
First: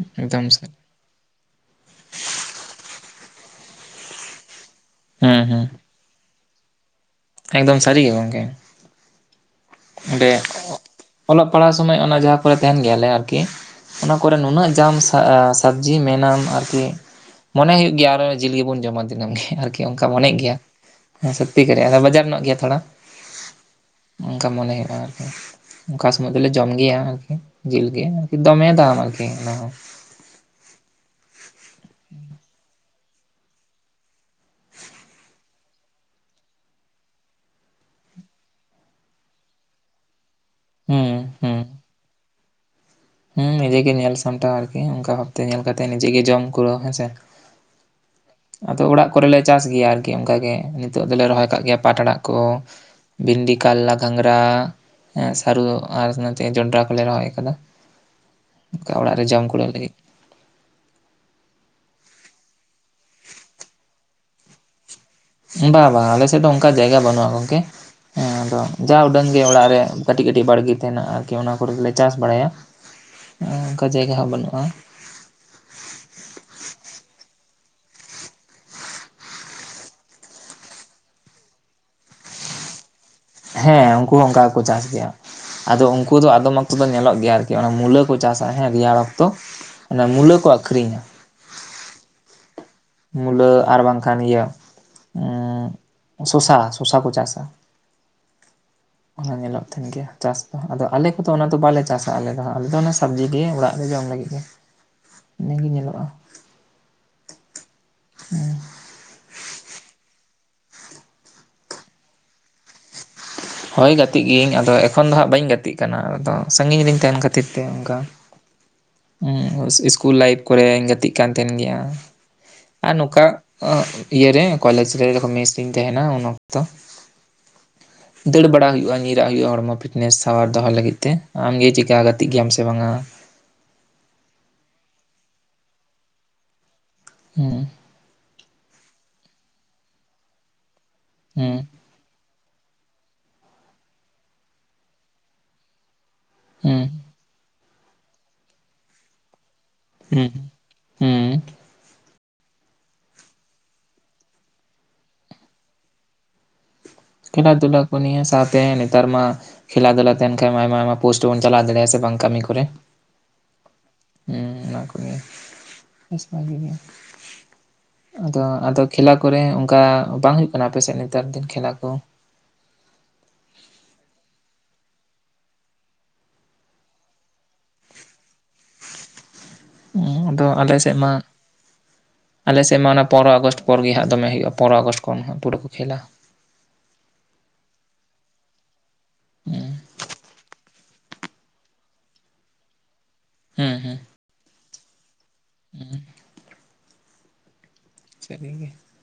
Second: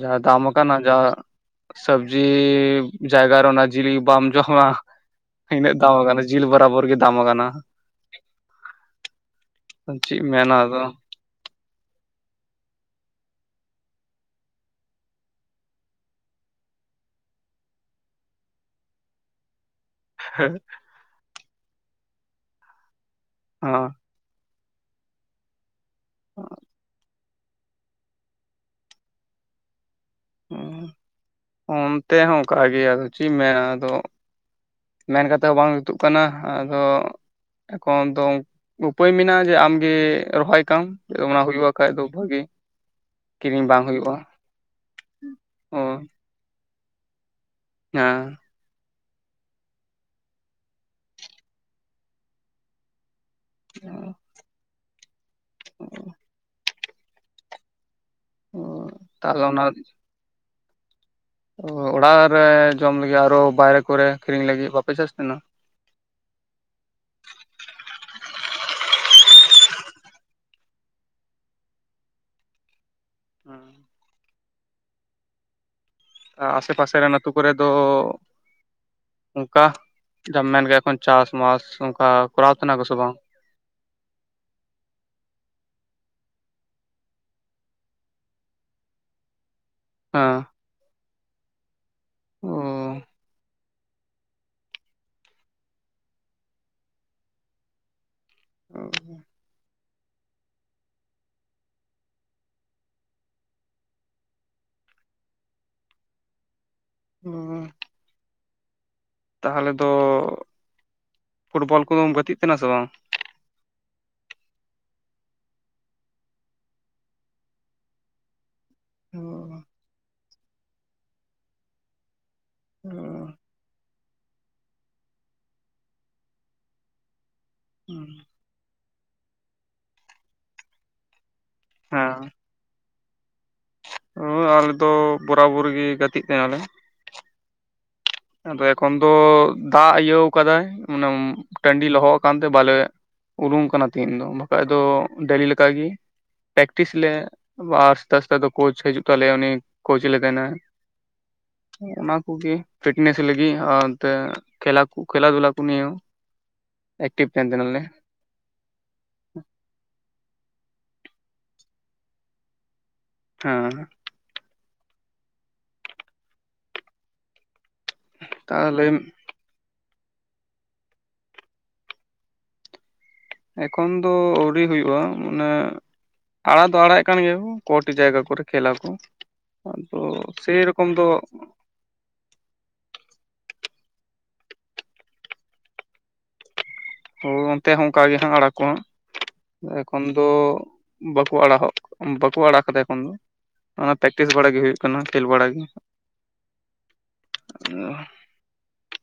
ᱡᱟᱦᱟᱸ ᱫᱟᱢ ᱮᱠᱫᱚᱢ ᱥᱟᱹᱨᱤ ᱠᱟᱱᱟ ᱡᱟ ᱥᱚᱵᱽᱡᱤ ᱡᱟᱭᱜᱟ ᱨᱮ ᱚᱱᱟ ᱡᱤᱞ ᱵᱟᱢ ᱡᱚᱢᱟ ᱦᱩᱸ ᱦᱩᱸ ᱤᱱᱟᱹᱜ ᱫᱟᱢ ᱠᱟᱱᱟ᱾ ᱡᱤᱞ ᱵᱟᱨᱟ ᱵᱚᱨ ᱜᱮ᱾ ᱫᱟᱢ ᱟᱠᱟᱱᱟ ᱮᱠᱫᱚᱢ ᱥᱟᱹᱨᱤ ᱜᱮ ᱜᱚᱝᱠᱮ᱾ ᱪᱮᱫ ᱮᱢ ᱚᱸᱰᱮ ᱢᱮᱱᱟ ᱟᱫᱚ᱾ ᱚᱞᱚᱜ ᱯᱟᱲᱦᱟᱣ ᱥᱚᱢᱚᱭ ᱚᱱᱟ ᱡᱟᱦᱟᱸ ᱠᱚᱨᱮ ᱛᱟᱦᱮᱸᱱ ᱜᱮᱭᱟᱞᱮ ᱟᱨᱠᱤ ᱚᱱᱟ ᱠᱚᱨᱮ ᱱᱩᱱᱟᱹᱜ ᱡᱟᱢ ᱥᱟ ᱟᱸ ᱥᱚᱵᱽᱡᱤ ᱢᱮᱱᱟᱢ ᱟᱨᱠᱤ ᱢᱚᱱᱮ ᱦᱩᱭᱩᱜ ᱜᱮᱭᱟ ᱟᱨᱚ ᱡᱤᱞ ᱜᱮᱵᱚᱱ ᱡᱚᱢᱟ ᱫᱤᱱᱟᱹᱢ ᱜᱮ ᱟᱨᱠᱤ᱾ ᱫᱤᱭᱮ ᱚᱱᱠᱟ ᱢᱚᱱᱮᱜ ᱜᱮᱭᱟ ᱦᱮᱸ ᱥᱚᱛᱛᱤ ᱠᱟᱨᱮ ᱟᱫᱚ ᱵᱟᱡᱟᱨ ᱧᱚᱜ ᱜᱮᱭᱟ ᱛᱷᱚᱲᱟ᱾ ᱚᱸ᱾ ᱛᱚ ᱢᱚᱱᱮ ᱦᱩᱭᱩᱜᱼᱟ ᱟᱨᱠᱤ ᱚᱠᱟ ᱥᱚᱢᱚᱭ ᱫᱚᱞᱮ ᱡᱚᱢ ᱜᱮᱭᱟ ᱟᱨᱠᱤ᱾ ᱡᱤᱞ ᱜᱮ ᱟᱨᱠᱤ ᱫᱚᱢᱮ ᱫᱟᱢᱟ ᱟᱨᱠᱤ ᱚᱱᱟ ᱦᱚᱸ ᱚᱸ ᱚᱱᱛᱮ ᱦᱚᱸ ᱚᱱᱠᱟ ᱜᱮ ᱟᱫᱚ ᱪᱮᱫ ᱢᱮᱱᱟ ᱟᱫᱚ ᱢᱮᱱ ᱠᱟᱛᱮᱫ ᱦᱚᱸ ᱵᱟᱝ ᱡᱩᱛᱩᱜ ᱠᱟᱱᱟ ᱟᱫᱚ ᱮᱠᱷᱚᱱ ᱫᱚ ᱩᱯᱟᱹᱭ ᱢᱮᱱᱟᱜᱼᱟ ᱡᱮ ᱟᱢᱜᱮ ᱨᱚᱦᱚᱭ ᱠᱟᱢ ᱡᱮ ᱦᱩᱸ ᱚᱱᱟ ᱦᱩᱸ ᱦᱩᱭᱩᱜᱼᱟ ᱠᱷᱟᱡ ᱫᱚ ᱵᱷᱟᱜᱤ ᱦᱩᱸ ᱱᱤᱡᱮ ᱜᱮ ᱧᱮᱞ ᱥᱟᱢᱴᱟᱣ ᱟᱨᱠᱤ ᱚᱱᱠᱟ ᱵᱷᱟᱵᱽᱛᱮ ᱧᱮᱞ ᱚ ᱠᱟᱛᱮ ᱱᱤᱡᱮ ᱜᱮ ᱡᱚᱢ ᱠᱩᱨᱟᱹᱣ ᱦᱮᱸᱥᱮ? ᱟᱸ᱾ ᱟᱫᱚ ᱚᱲᱟᱜ ᱠᱚᱨᱮᱞᱮ ᱪᱟᱥ ᱜᱮᱭᱟ ᱟᱨᱠᱤ ᱚᱱᱠᱟᱜᱮ ᱱᱤᱛᱚᱜ ᱫᱚᱞᱮ ᱨᱚᱦᱚᱭ ᱠᱟᱜ ᱜᱮᱭᱟ ᱯᱟᱴᱲᱟᱜ ᱠᱚ ᱵᱷᱤᱱᱰᱤ, ᱠᱟᱞᱞᱟ, ᱜᱷᱟᱸᱝᱽᱨᱟ, ᱥᱟᱹᱨᱩ, ᱟᱨᱛᱮ ᱡᱚᱱᱰᱨᱟ ᱠᱚᱞᱮ ᱨᱚᱦᱚᱭ ᱠᱟᱫᱟ ᱾ ᱚᱱᱠᱟ ᱚᱲᱟᱜ ᱨᱮ ᱡᱚᱢ ᱛᱟᱦᱚᱞᱮ ᱚᱱᱟ ᱠᱩᱲᱟ ᱞᱟᱹᱜᱤᱫ ᱾ ᱚᱲᱟᱜ ᱨᱮ ᱡᱚᱢ ᱞᱟᱹᱜᱤᱫ ᱟᱨᱚ ᱵᱟᱭᱨᱮ ᱠᱚᱨᱮ ᱠᱤᱨᱤᱧ ᱞᱟᱹᱜᱤᱫ ᱵᱟᱯᱮ ᱪᱟᱥ ᱛᱟᱦᱮᱸᱱᱟ? ᱵᱟ ᱵᱟ ᱟᱞᱮᱥᱮᱫ ᱫᱚ ᱚᱱᱠᱟ ᱡᱟᱭᱜᱟ ᱵᱟᱹᱱᱩᱜᱼᱟ ᱜᱚᱝᱠᱮ ᱾ ᱦᱮᱸ ᱛᱚ ᱟᱫᱚ ᱡᱟ ᱩᱰᱟᱹᱝ ᱜᱮ ᱚᱲᱟᱜ ᱨᱮ ᱠᱟᱹᱴᱤᱡ ᱠᱟᱹᱴᱤᱡ ᱵᱟᱲᱜᱮ ᱛᱟᱦᱮᱸᱱᱟ ᱟᱨᱠᱤ ᱚᱱᱟ ᱠᱚᱨᱮ ᱫᱚᱞᱮ ᱪᱟᱥ ᱵᱟᱲᱟᱭᱟ ᱾ ᱚᱱᱠᱟ ᱡᱟᱭᱜᱟ ᱦᱚᱸ ᱵᱟᱹᱱᱩᱜᱼᱟ ᱾ ᱟ ᱟᱥᱮ ᱯᱟᱥᱮᱨᱮᱱ ᱟᱹᱛᱩᱳ ᱠᱚᱨᱮ ᱫᱚ ᱚᱱᱠᱟ ᱡᱟ ᱢᱮᱱᱠᱮᱜ ᱮᱠᱷᱚᱱ ᱪᱟᱥᱢᱟᱥ ᱚᱱᱠᱟ ᱠᱚᱨᱟᱣ ᱛᱟᱦᱮᱸᱱᱟ ᱠᱚ ᱥᱮ ᱵᱟᱝ? ᱦᱮᱸ ᱩᱱᱠᱩ ᱦᱚᱸ ᱚᱱᱠᱟ ᱜᱮᱠᱚ ᱪᱟᱥ ᱜᱮᱭᱟ ᱾ ᱟᱫᱚ ᱩᱱᱠᱩ ᱫᱚ ᱟᱫᱚᱢ ᱚᱠᱛᱚ ᱫᱚ ᱧᱮᱞᱚᱜ ᱜᱮᱭᱟ ᱟᱨᱠᱤ ᱚᱱᱟ ᱢᱩᱞᱟᱹ ᱠᱚ ᱪᱟᱥᱟ ᱦᱮᱸ ᱨᱮᱭᱟᱲ ᱚᱠᱛᱚ, ᱚᱱᱮ ᱢᱩᱞᱟᱹ ᱦᱮᱸ ᱠᱚ ᱟᱹᱷᱨᱤᱧᱟ ᱾ ᱚ᱾ ᱢᱩᱞᱟᱹ ᱟᱨ ᱵᱟᱝᱠᱷᱟᱱ ᱤᱭᱟᱹ ᱩᱸᱜ ᱥᱚᱥᱟ ᱥᱚᱥᱟ ᱠᱚ ᱪᱟᱥᱟ ᱚᱱᱟ ᱧᱮᱞᱚᱜᱼᱟ ᱛᱟᱦᱮᱸᱱ ᱜᱮᱭᱟ ᱪᱟᱥ ᱫᱚ ᱟᱫᱚ ᱟᱞᱮ ᱠᱚᱫᱚ ᱚᱱᱟ ᱫᱚ ᱵᱟᱞᱮ ᱪᱟᱥᱟ ᱟᱞᱮ ᱫᱚ ᱟᱞᱮ ᱫᱚ ᱚᱱᱟ ᱥᱚᱵᱽᱡᱤ ᱜᱮ ᱚᱲᱟᱜ ᱨᱮ ᱡᱚᱢ ᱞᱟᱹᱜᱤᱫ᱾ ᱜᱮ ᱾ ᱤᱱᱟᱹᱜᱮ ᱧᱮᱞᱚᱜᱼᱟ ᱾ ᱩᱸ᱾ ᱩᱸ᱾ ᱛᱟᱦᱚᱞᱮ ᱫᱚ ᱯᱷᱩᱴᱵᱚᱞ ᱠᱚᱫᱚᱢ ᱜᱟᱛᱮᱜ ᱛᱟᱦᱮᱸᱱᱟ ᱥᱮ ᱵᱟᱝ? ᱦ [inaudible] ᱦᱳᱭ ᱜᱟᱛᱮᱜ ᱜᱤᱭᱟᱹᱧ ᱟᱫᱚ ᱮᱠᱷᱚᱱ ᱫᱚ ᱦᱟᱸᱜ ᱵᱟᱹᱧ ᱜᱟᱛᱮᱜ ᱠᱟᱱᱟ ᱟᱫᱚ ᱥᱟᱜᱤᱧ ᱨᱮᱤᱧ ᱛᱟᱦᱮᱸᱱ ᱠᱷᱟᱹᱛᱤᱨ ᱛᱮ ᱚᱱᱠᱟ [inaudible] ᱦᱩᱸ ᱤᱥᱠᱩᱞ ᱞᱟᱭᱤᱯᱷ ᱠᱚᱨᱮᱧ ᱜᱟᱛᱮᱜ ᱠᱟᱱ ᱛᱟᱦᱮᱸᱱ ᱜᱮᱭᱟ, ᱟᱨ ᱱᱚᱝᱠᱟ ᱟᱜ ᱤᱭᱟᱹ ᱨᱮ ᱠᱚᱞᱮᱡ ᱨᱮ ᱢᱤᱥ ᱨᱤᱧ ᱛᱟᱦᱮᱸᱱᱟ ᱩᱱ ᱚᱠᱛᱚ ᱾ ᱦᱩᱸ ᱾ ᱫᱟᱹᱲ ᱵᱟᱲᱟ ᱦᱩᱭᱩᱜᱼᱟ ᱧᱤᱨᱟᱜ ᱦᱩᱭᱩᱜᱼᱟ ᱦᱚᱲᱢᱚ ᱯᱷᱤᱴᱱᱮᱥ ᱥᱟᱶᱟᱨ ᱫᱚᱦᱚ ᱞᱟᱹᱜᱤᱫ ᱛᱮ, ᱟᱢᱜᱮ ᱪᱮᱠᱟ ᱜᱟᱛᱮᱜ ᱜᱮᱭᱟᱢ ᱥᱮ ᱵᱟᱝᱟ? ᱦᱮᱸ ᱟᱨ ᱫᱚ ᱵᱚᱨᱟᱵᱚᱨ ᱜᱮ ᱜᱟᱛᱮᱜ ᱛᱟᱦᱮᱸᱱᱟᱞᱮ ᱾ ᱦᱩᱸ ᱾ ᱟᱫᱚ ᱮᱠᱷᱚᱱ ᱫᱚ ᱫᱟᱜ ᱤᱭᱟᱹ ᱟᱠᱟᱫᱟᱭ ᱢᱟᱱᱮ ᱦᱩᱸ ᱟᱹᱰᱤ ᱞᱚᱦᱚᱫ ᱟᱠᱟᱱ ᱛᱮ ᱵᱟᱞᱮ ᱩᱰᱩᱝ ᱠᱟᱱᱟ ᱛᱮᱦᱤᱧ ᱫᱚ, ᱵᱟᱠᱷᱟᱡ ᱫᱚ ᱰᱮᱞᱤ ᱞᱮᱠᱟ ᱜᱮ ᱾ ᱦᱩᱸ ᱯᱮᱠᱴᱤᱥ ᱞᱮ ᱟᱨ ᱥᱮᱛᱟᱜ, ᱥᱮᱛᱟᱜ ᱫᱚ ᱠᱳᱪ ᱦᱤᱡᱩᱜ ᱛᱟᱞᱮᱭᱟ ᱩᱱᱤ ᱠᱳᱪ ᱞᱮ ᱦᱩᱸ ᱛᱟᱦᱮᱱᱟ ᱾ ᱦᱩᱸ ᱚᱱᱟ ᱠᱚᱜᱮ ᱾ ᱯᱷᱤᱴᱱᱮᱥ ᱞᱟᱹᱜᱤᱫ ᱟᱨᱛᱮ ᱠᱷᱮᱞᱟ ᱠᱷᱮᱞᱟ ᱫᱷᱩᱞᱟ ᱠᱚ ᱱᱤᱭ ᱠᱷᱮᱞᱟ ᱫᱷᱩᱞᱟ ᱠᱚ ᱱᱤᱭᱟᱹ ᱥᱟᱛ ᱛᱮ ᱱᱮᱛᱟᱨ ᱢᱟ ᱠᱷᱮᱞᱟᱫᱩᱞᱟ ᱛᱟᱦᱮᱱ ᱠᱷᱟᱱ ᱢᱟ ᱟᱭᱢᱟ, ᱟᱭᱢᱟ ᱯᱳᱥᱴ ᱵᱚᱱ ᱪᱟᱞᱟᱣ ᱫᱟᱲᱮᱭᱟᱜᱼᱟ ᱥᱮ ᱵᱟᱝ ᱠᱟᱹᱢᱤ ᱠᱚᱨᱮ? ᱦᱮᱸ ᱾ ᱦᱮᱸ ᱚᱱᱟ ᱠᱚᱜᱮ ᱵᱮᱥᱢᱟ ᱜᱮ ᱾ ᱟᱫᱚ, ᱟᱫᱚ ᱛᱟᱦᱚᱞᱮ ᱠᱷᱮᱞᱟ ᱠᱚᱨᱮ ᱚᱱᱠᱟ ᱵᱟᱝ ᱦᱩᱭᱩᱜ ᱠᱟᱱᱟ, ᱟᱯᱮᱥᱮᱫ ᱱᱮᱛᱟᱨ ᱫᱤᱱ ᱠᱷᱮᱞᱟ ᱠᱚ? ᱮᱠᱷᱚᱱ ᱫᱚ ᱟᱹᱣᱨᱤ ᱦᱩᱭᱩᱜᱳᱜᱼᱟ ᱢᱟᱱᱮ ᱟᱲᱟᱜ ᱫᱚ ᱟᱲᱟᱜᱮᱫ ᱠᱟᱱ ᱜᱮᱭᱟ ᱠᱚᱴᱤ ᱡᱟᱭᱜᱟ ᱠᱚᱨᱮ ᱠᱷᱮᱞᱟ ᱠᱚ ᱾ ᱟᱫᱚ ᱟᱫᱚ ᱥᱮᱨᱚᱠᱚᱢ ᱫᱚ ᱟᱞᱮᱥᱮᱫ ᱢᱟ ᱚᱱᱟ ᱯᱚᱨᱚ ᱟᱜᱚᱥᱴ ᱯᱚᱨᱮ ᱦᱟᱸᱜ ᱫᱚᱢᱮ ᱦᱩᱭᱩᱜᱼᱟ, ᱯᱚᱱᱚᱨᱚ ᱟᱜᱚᱥᱴ ᱠᱷᱚᱱ ᱦᱟᱸ ᱯᱩᱨᱟᱹ ᱠᱚ ᱠᱷᱮᱞᱟ ᱾ ᱦᱳ ᱚᱱᱛᱮ ᱦᱚᱸ ᱚᱱᱠᱟᱜ ᱜᱮ ᱦᱟᱸᱜ ᱟᱲᱟᱜ ᱠᱚ ᱦᱟᱸᱜ ᱾ ᱮᱠᱷᱚᱱ ᱫᱚ ᱵᱟᱠᱚ ᱟᱲᱟᱜᱚᱜ ᱵᱟᱠᱚ ᱟᱲᱟᱜ ᱠᱟᱫᱟ ᱮᱠᱷᱚᱱ ᱫᱚ ᱦᱩᱸ ᱾ ᱚᱱᱟ ᱦᱩᱸ ᱯᱮᱠᱴᱤᱥ ᱵᱟᱲᱟ ᱜᱮ ᱦᱩᱭᱩᱜ ᱠᱟᱱᱟ, ᱠᱷᱹᱮᱞ ᱵᱟᱲᱟ ᱜᱮ ᱾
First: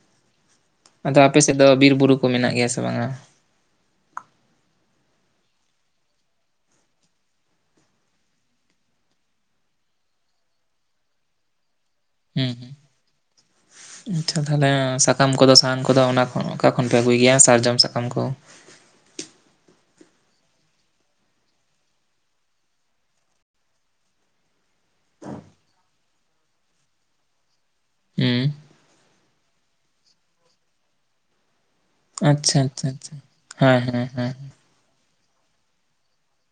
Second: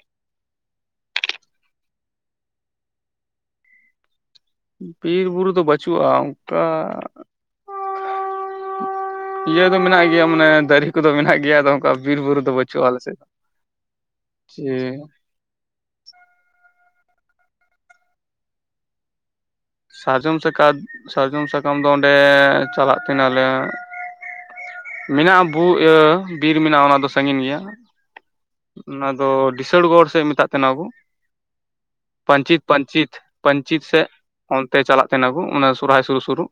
[inaudible] ᱟᱫᱚ ᱟᱯᱮ ᱥᱮᱫ ᱫᱚ ᱵᱤᱨ ᱵᱩᱨᱩ ᱠᱚ ᱢᱮᱱᱟᱜ ᱜᱮᱭᱟ ᱥᱮ ᱵᱟᱝᱟ? ᱵᱤᱨ ᱵᱩᱨᱩ ᱫᱚ ᱵᱟᱹᱪᱩᱜᱼᱟ ᱚᱱᱠᱟ ᱤᱭᱟᱹ ᱫᱚ ᱢᱮᱱᱟᱜ ᱜᱮᱭᱟ ᱢᱟᱱᱮ ᱫᱟᱨᱮ ᱠᱚᱫᱚ ᱢᱮᱱᱟᱜ ᱜᱮᱭᱟ ᱟᱫᱚ ᱵᱤᱨ ᱵᱩᱨᱩ ᱫᱚ ᱦᱩᱸ ᱦᱩᱸ ᱵᱟᱹᱪᱩᱜ ᱟᱞᱮ ᱥᱮ ᱟᱪᱪᱷᱟ ᱡᱮ ᱛᱟᱦᱚᱞᱮ ᱥᱟᱠᱟᱢ ᱠᱚᱫᱚ, ᱥᱟᱦᱟᱱ ᱠᱚᱫᱚ, ᱚᱱᱟ ᱚᱠᱟ ᱠᱷᱚᱱ ᱯᱮ ᱟᱹᱜᱩᱭ ᱜᱮᱭᱟ ᱥᱟᱨᱡᱚᱢ ᱥᱟᱠᱟᱢ ᱠᱚ? ᱥᱟᱨᱡᱚᱢ ᱥᱮ ᱠᱟᱛ ᱥᱟᱨᱡᱚᱢ, ᱥᱟᱠᱟᱢ ᱫᱚ ᱚᱸᱰᱮ ᱪᱟᱞᱟᱜ ᱛᱟᱦᱮ ᱱᱟᱞᱮ ᱢᱮᱱᱟᱜᱼᱟ ᱵᱩ ᱤᱭᱟᱹ ᱵᱤᱨ ᱢᱮᱱᱟᱜᱼᱟ, ᱚᱱᱟ ᱫᱚ ᱥᱟᱺᱜᱤᱧ ᱜᱮᱭᱟ ᱾ ᱦᱩᱸ ᱾ ᱚᱱᱟ ᱫᱚ ᱰᱤᱥᱟᱹᱲᱜᱚᱲ ᱥᱮᱫ ᱥᱮ ᱢᱮᱛᱟᱜ ᱠᱟᱱᱟ ᱟᱵᱚ ᱾ ᱟᱪᱪᱷᱟ ᱯᱟᱹᱱᱪᱤᱛ, ᱟᱪᱪᱷᱟ ᱯᱟᱹᱱᱪᱤᱛ, ᱟᱪᱪᱷᱟ ᱦᱮᱸ ᱯᱟᱹᱱᱪᱤᱛ ᱥᱮ ᱦᱮᱸ ᱦᱮᱸ ᱚᱱ ᱛᱮ ᱪᱟᱞᱟᱜ ᱛᱟᱦᱮ ᱱᱟᱠᱩ, ᱚᱱᱟ ᱥᱚᱨᱦᱟᱭ ᱥᱩᱨᱩᱜ ᱥᱩᱨᱩᱜ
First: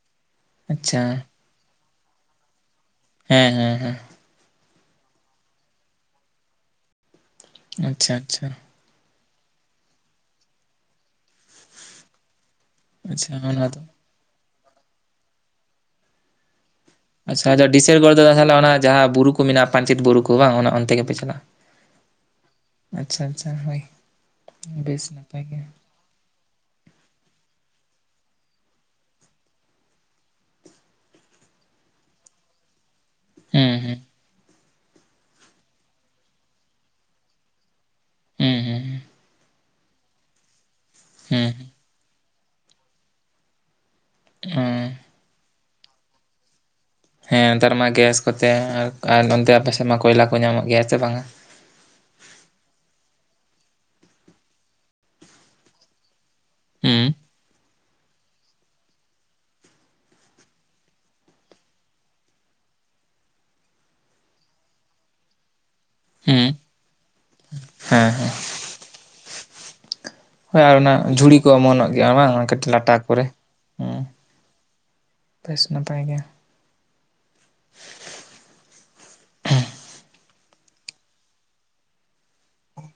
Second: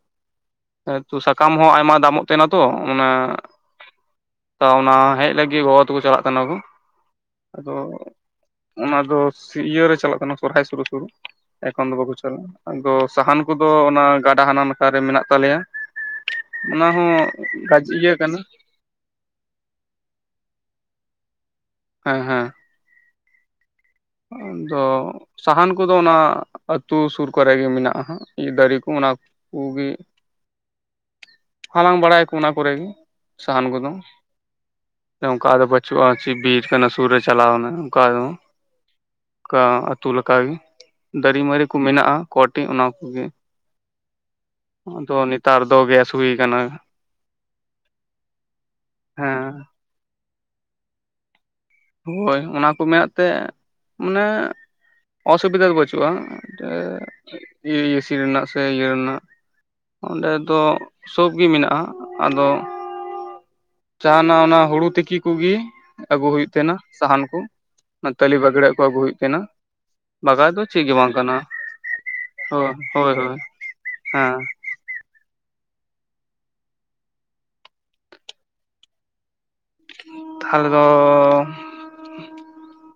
ᱟᱪᱪᱷᱟ ᱛᱚ ᱥᱟᱠᱟᱢ ᱦᱚᱸ ᱟᱭᱢᱟ ᱫᱟᱢᱚᱜ ᱛᱟᱦᱮᱱᱟ ᱛᱚ᱾ ᱚᱱᱟ, ᱦᱮᱸ ᱦᱮᱸ ᱦᱮᱸ ᱚᱱᱟ ᱦᱮᱡ ᱞᱟᱹᱜᱤᱫ ᱜᱚᱜᱚ ᱛᱟᱠᱚ ᱪᱟᱞᱟᱜ ᱠᱟᱱᱟ ᱠᱚ ᱾ ᱟᱫᱚ ᱟᱪᱪᱷᱟ ᱟᱪᱪᱷᱟ ᱚᱱᱟ ᱫᱚ ᱤᱭᱟᱹ ᱨᱮ ᱪᱟᱞᱟᱜ ᱠᱟᱱᱟ ᱥᱚᱨᱦᱟᱭ ᱥᱩᱨᱩᱜ, ᱥᱩᱨᱩᱜ ᱮᱠᱷᱚᱱ ᱫᱚ ᱵᱟᱠᱚ ᱪᱟᱞᱟᱜᱼᱟ ᱾ ᱟᱫᱚ ᱟᱪᱪᱷᱟ ᱥᱟᱦᱟᱱ ᱠᱚᱫᱚ ᱫᱚ ᱚᱱᱟ ᱜᱟᱰᱟ ᱦᱟᱱᱟ ᱞᱮᱠᱟᱨᱮ ᱢᱮᱱᱟᱜ ᱛᱟᱞᱮᱭᱟ᱾ ᱚᱱᱟ ᱦᱚᱸ ᱟᱪᱪᱷᱟ ᱡᱟ ᱜᱟᱡ ᱰᱤᱥᱮᱥᱜᱚᱨ ᱤᱭᱟᱹ ᱨᱮ ᱠᱟᱱᱟ ᱛᱟᱦᱚᱞᱮ ᱚᱱᱟ ᱡᱟᱦᱟᱸ ᱵᱩᱨᱩ ᱠᱚ ᱢᱮᱱᱟᱜᱼᱟ, ᱯᱟᱧᱪᱮᱛ ᱵᱩᱨᱩ ᱠᱚ ᱵᱟᱝ ᱚᱱᱟ ᱚᱱᱛᱮ ᱜᱮᱯᱮ ᱪᱟᱞᱟᱜᱼᱟ᱾ ᱦᱮᱸ, ᱦᱮᱸ ᱾ ᱟᱪᱪᱷᱟ, ᱟᱪᱪᱷᱟ ᱦᱳᱭ ᱾ ᱟᱫᱚ ᱥᱟᱦᱟᱱ ᱠᱚ ᱫᱚ ᱚᱱᱟ ᱟᱹᱛᱩ ᱥᱩᱨ ᱠᱚᱨᱮ ᱜᱮ ᱢᱮᱱᱟᱜᱼᱟ, ᱫᱟᱨᱮ ᱠᱚ ᱚᱱᱟ ᱠᱩ ᱜᱮ ᱾ ᱦᱟᱞᱟᱝ ᱵᱟᱲᱟᱭ ᱟᱠᱚ ᱚᱱᱟ ᱠᱚᱨᱮ ᱥᱟᱦᱟᱱ ᱦᱩᱸ ᱠᱚᱫᱚ ᱦᱩᱸ ᱾ ᱚᱱᱠᱟ ᱫᱚ ᱵᱟᱹᱪᱩᱜᱼᱟ, ᱪᱤᱫ ᱵᱤᱨ ᱠᱟᱱᱟ ᱥᱩᱨ ᱨᱮ ᱪᱟᱞᱟᱣ ᱮᱱᱟ ᱚᱱᱠᱟ ᱫᱚ ᱦᱩᱸ, ᱦᱩᱸ ᱾ ᱚᱱᱠᱟ ᱟᱹᱛᱩ ᱞᱮᱠᱟ ᱜᱮ᱾ ᱫᱟᱨᱮ ᱦᱩᱸ ᱢᱟᱨᱮ ᱠᱚ ᱢᱮᱱᱟᱜᱼᱟ ᱠᱚᱴᱤ ᱚᱱᱟ ᱠᱚ ᱜᱮ ᱾ ᱚᱸ ᱟᱫᱚ ᱱᱮᱛᱟᱨ ᱫᱚ ᱜᱮᱥ ᱦᱩᱭ ᱟᱠᱟᱱᱟ ᱾ ᱦᱮᱸ ᱱᱮᱛᱟᱨ ᱢᱟ ᱜᱮᱥ ᱠᱚᱛᱮ ᱟᱨ, ᱟᱨ ᱱᱚᱱᱛᱮ ᱦᱮᱸ ᱟᱯᱮ ᱥᱮᱫ ᱢᱟ ᱠᱚᱭᱞᱟ ᱠᱚ ᱧᱟᱢᱚᱜ ᱜᱮᱭᱟ ᱥᱮ ᱵᱟᱝ-ᱟ? ᱦᱳᱭ ᱚᱱᱟ ᱠᱚ ᱢᱮᱱᱟᱜ ᱛᱮ ᱢᱟᱱᱮ ᱚᱥᱩᱵᱤᱫᱟ ᱫᱚ ᱵᱟᱹᱪᱩᱜᱼᱟ ᱾ ᱦᱩᱸ [unintelligible] ᱤᱭᱟᱹ ᱤᱭᱟᱹᱥᱤ ᱨᱮᱱᱟᱜ ᱥᱮ ᱤᱭᱟᱹ ᱨᱮᱱᱟᱜ ᱾ ᱚᱸᱰᱮ ᱫᱚ ᱥᱳᱵ ᱜᱮ ᱢᱮᱱᱟᱜᱼᱟ ᱟᱫᱚ ᱡᱟᱦᱟᱱᱟᱜ ᱚᱱᱟ ᱦᱩᱲᱩ ᱛᱤᱠᱤ ᱠᱚᱜᱮ ᱟᱹᱜᱩ ᱦᱩᱭᱩᱜ ᱦᱩᱸ ᱛᱟᱦᱮᱱᱟ ᱥᱟᱦᱟᱱ ᱠᱚ ᱾ ᱦᱮᱸ ᱦᱮᱸ ᱛᱟᱞᱤ ᱵᱟᱹᱜᱽᱲᱮᱜ ᱠᱚ ᱟᱹᱜᱩ ᱦᱩᱭᱩᱜ ᱛᱟᱦᱮᱱᱟ ᱾ ᱵᱟᱜᱟᱡ ᱫᱚ ᱦᱳᱭ ᱟᱨ ᱪᱮᱫ ᱜᱮ ᱚᱱᱟ ᱵᱟᱝ ᱠᱟᱱᱟ, ᱡᱷᱩᱲᱤ ᱠᱚ ᱚᱢᱚᱱᱚᱜ ᱜᱮᱭᱟ ᱵᱟᱝ ᱦᱳᱭ, ᱠᱟᱹᱴᱤᱡ ᱞᱟᱴᱟ ᱦᱳᱭ ᱠᱚᱨᱮ ᱦᱳᱭ ᱦᱩᱸ ᱾ ᱦᱮᱸ ᱾ ᱵᱮᱥ ᱱᱟᱯᱟᱭ ᱜᱮ ᱾ ᱛᱟᱦᱚᱞᱮ ᱫᱚ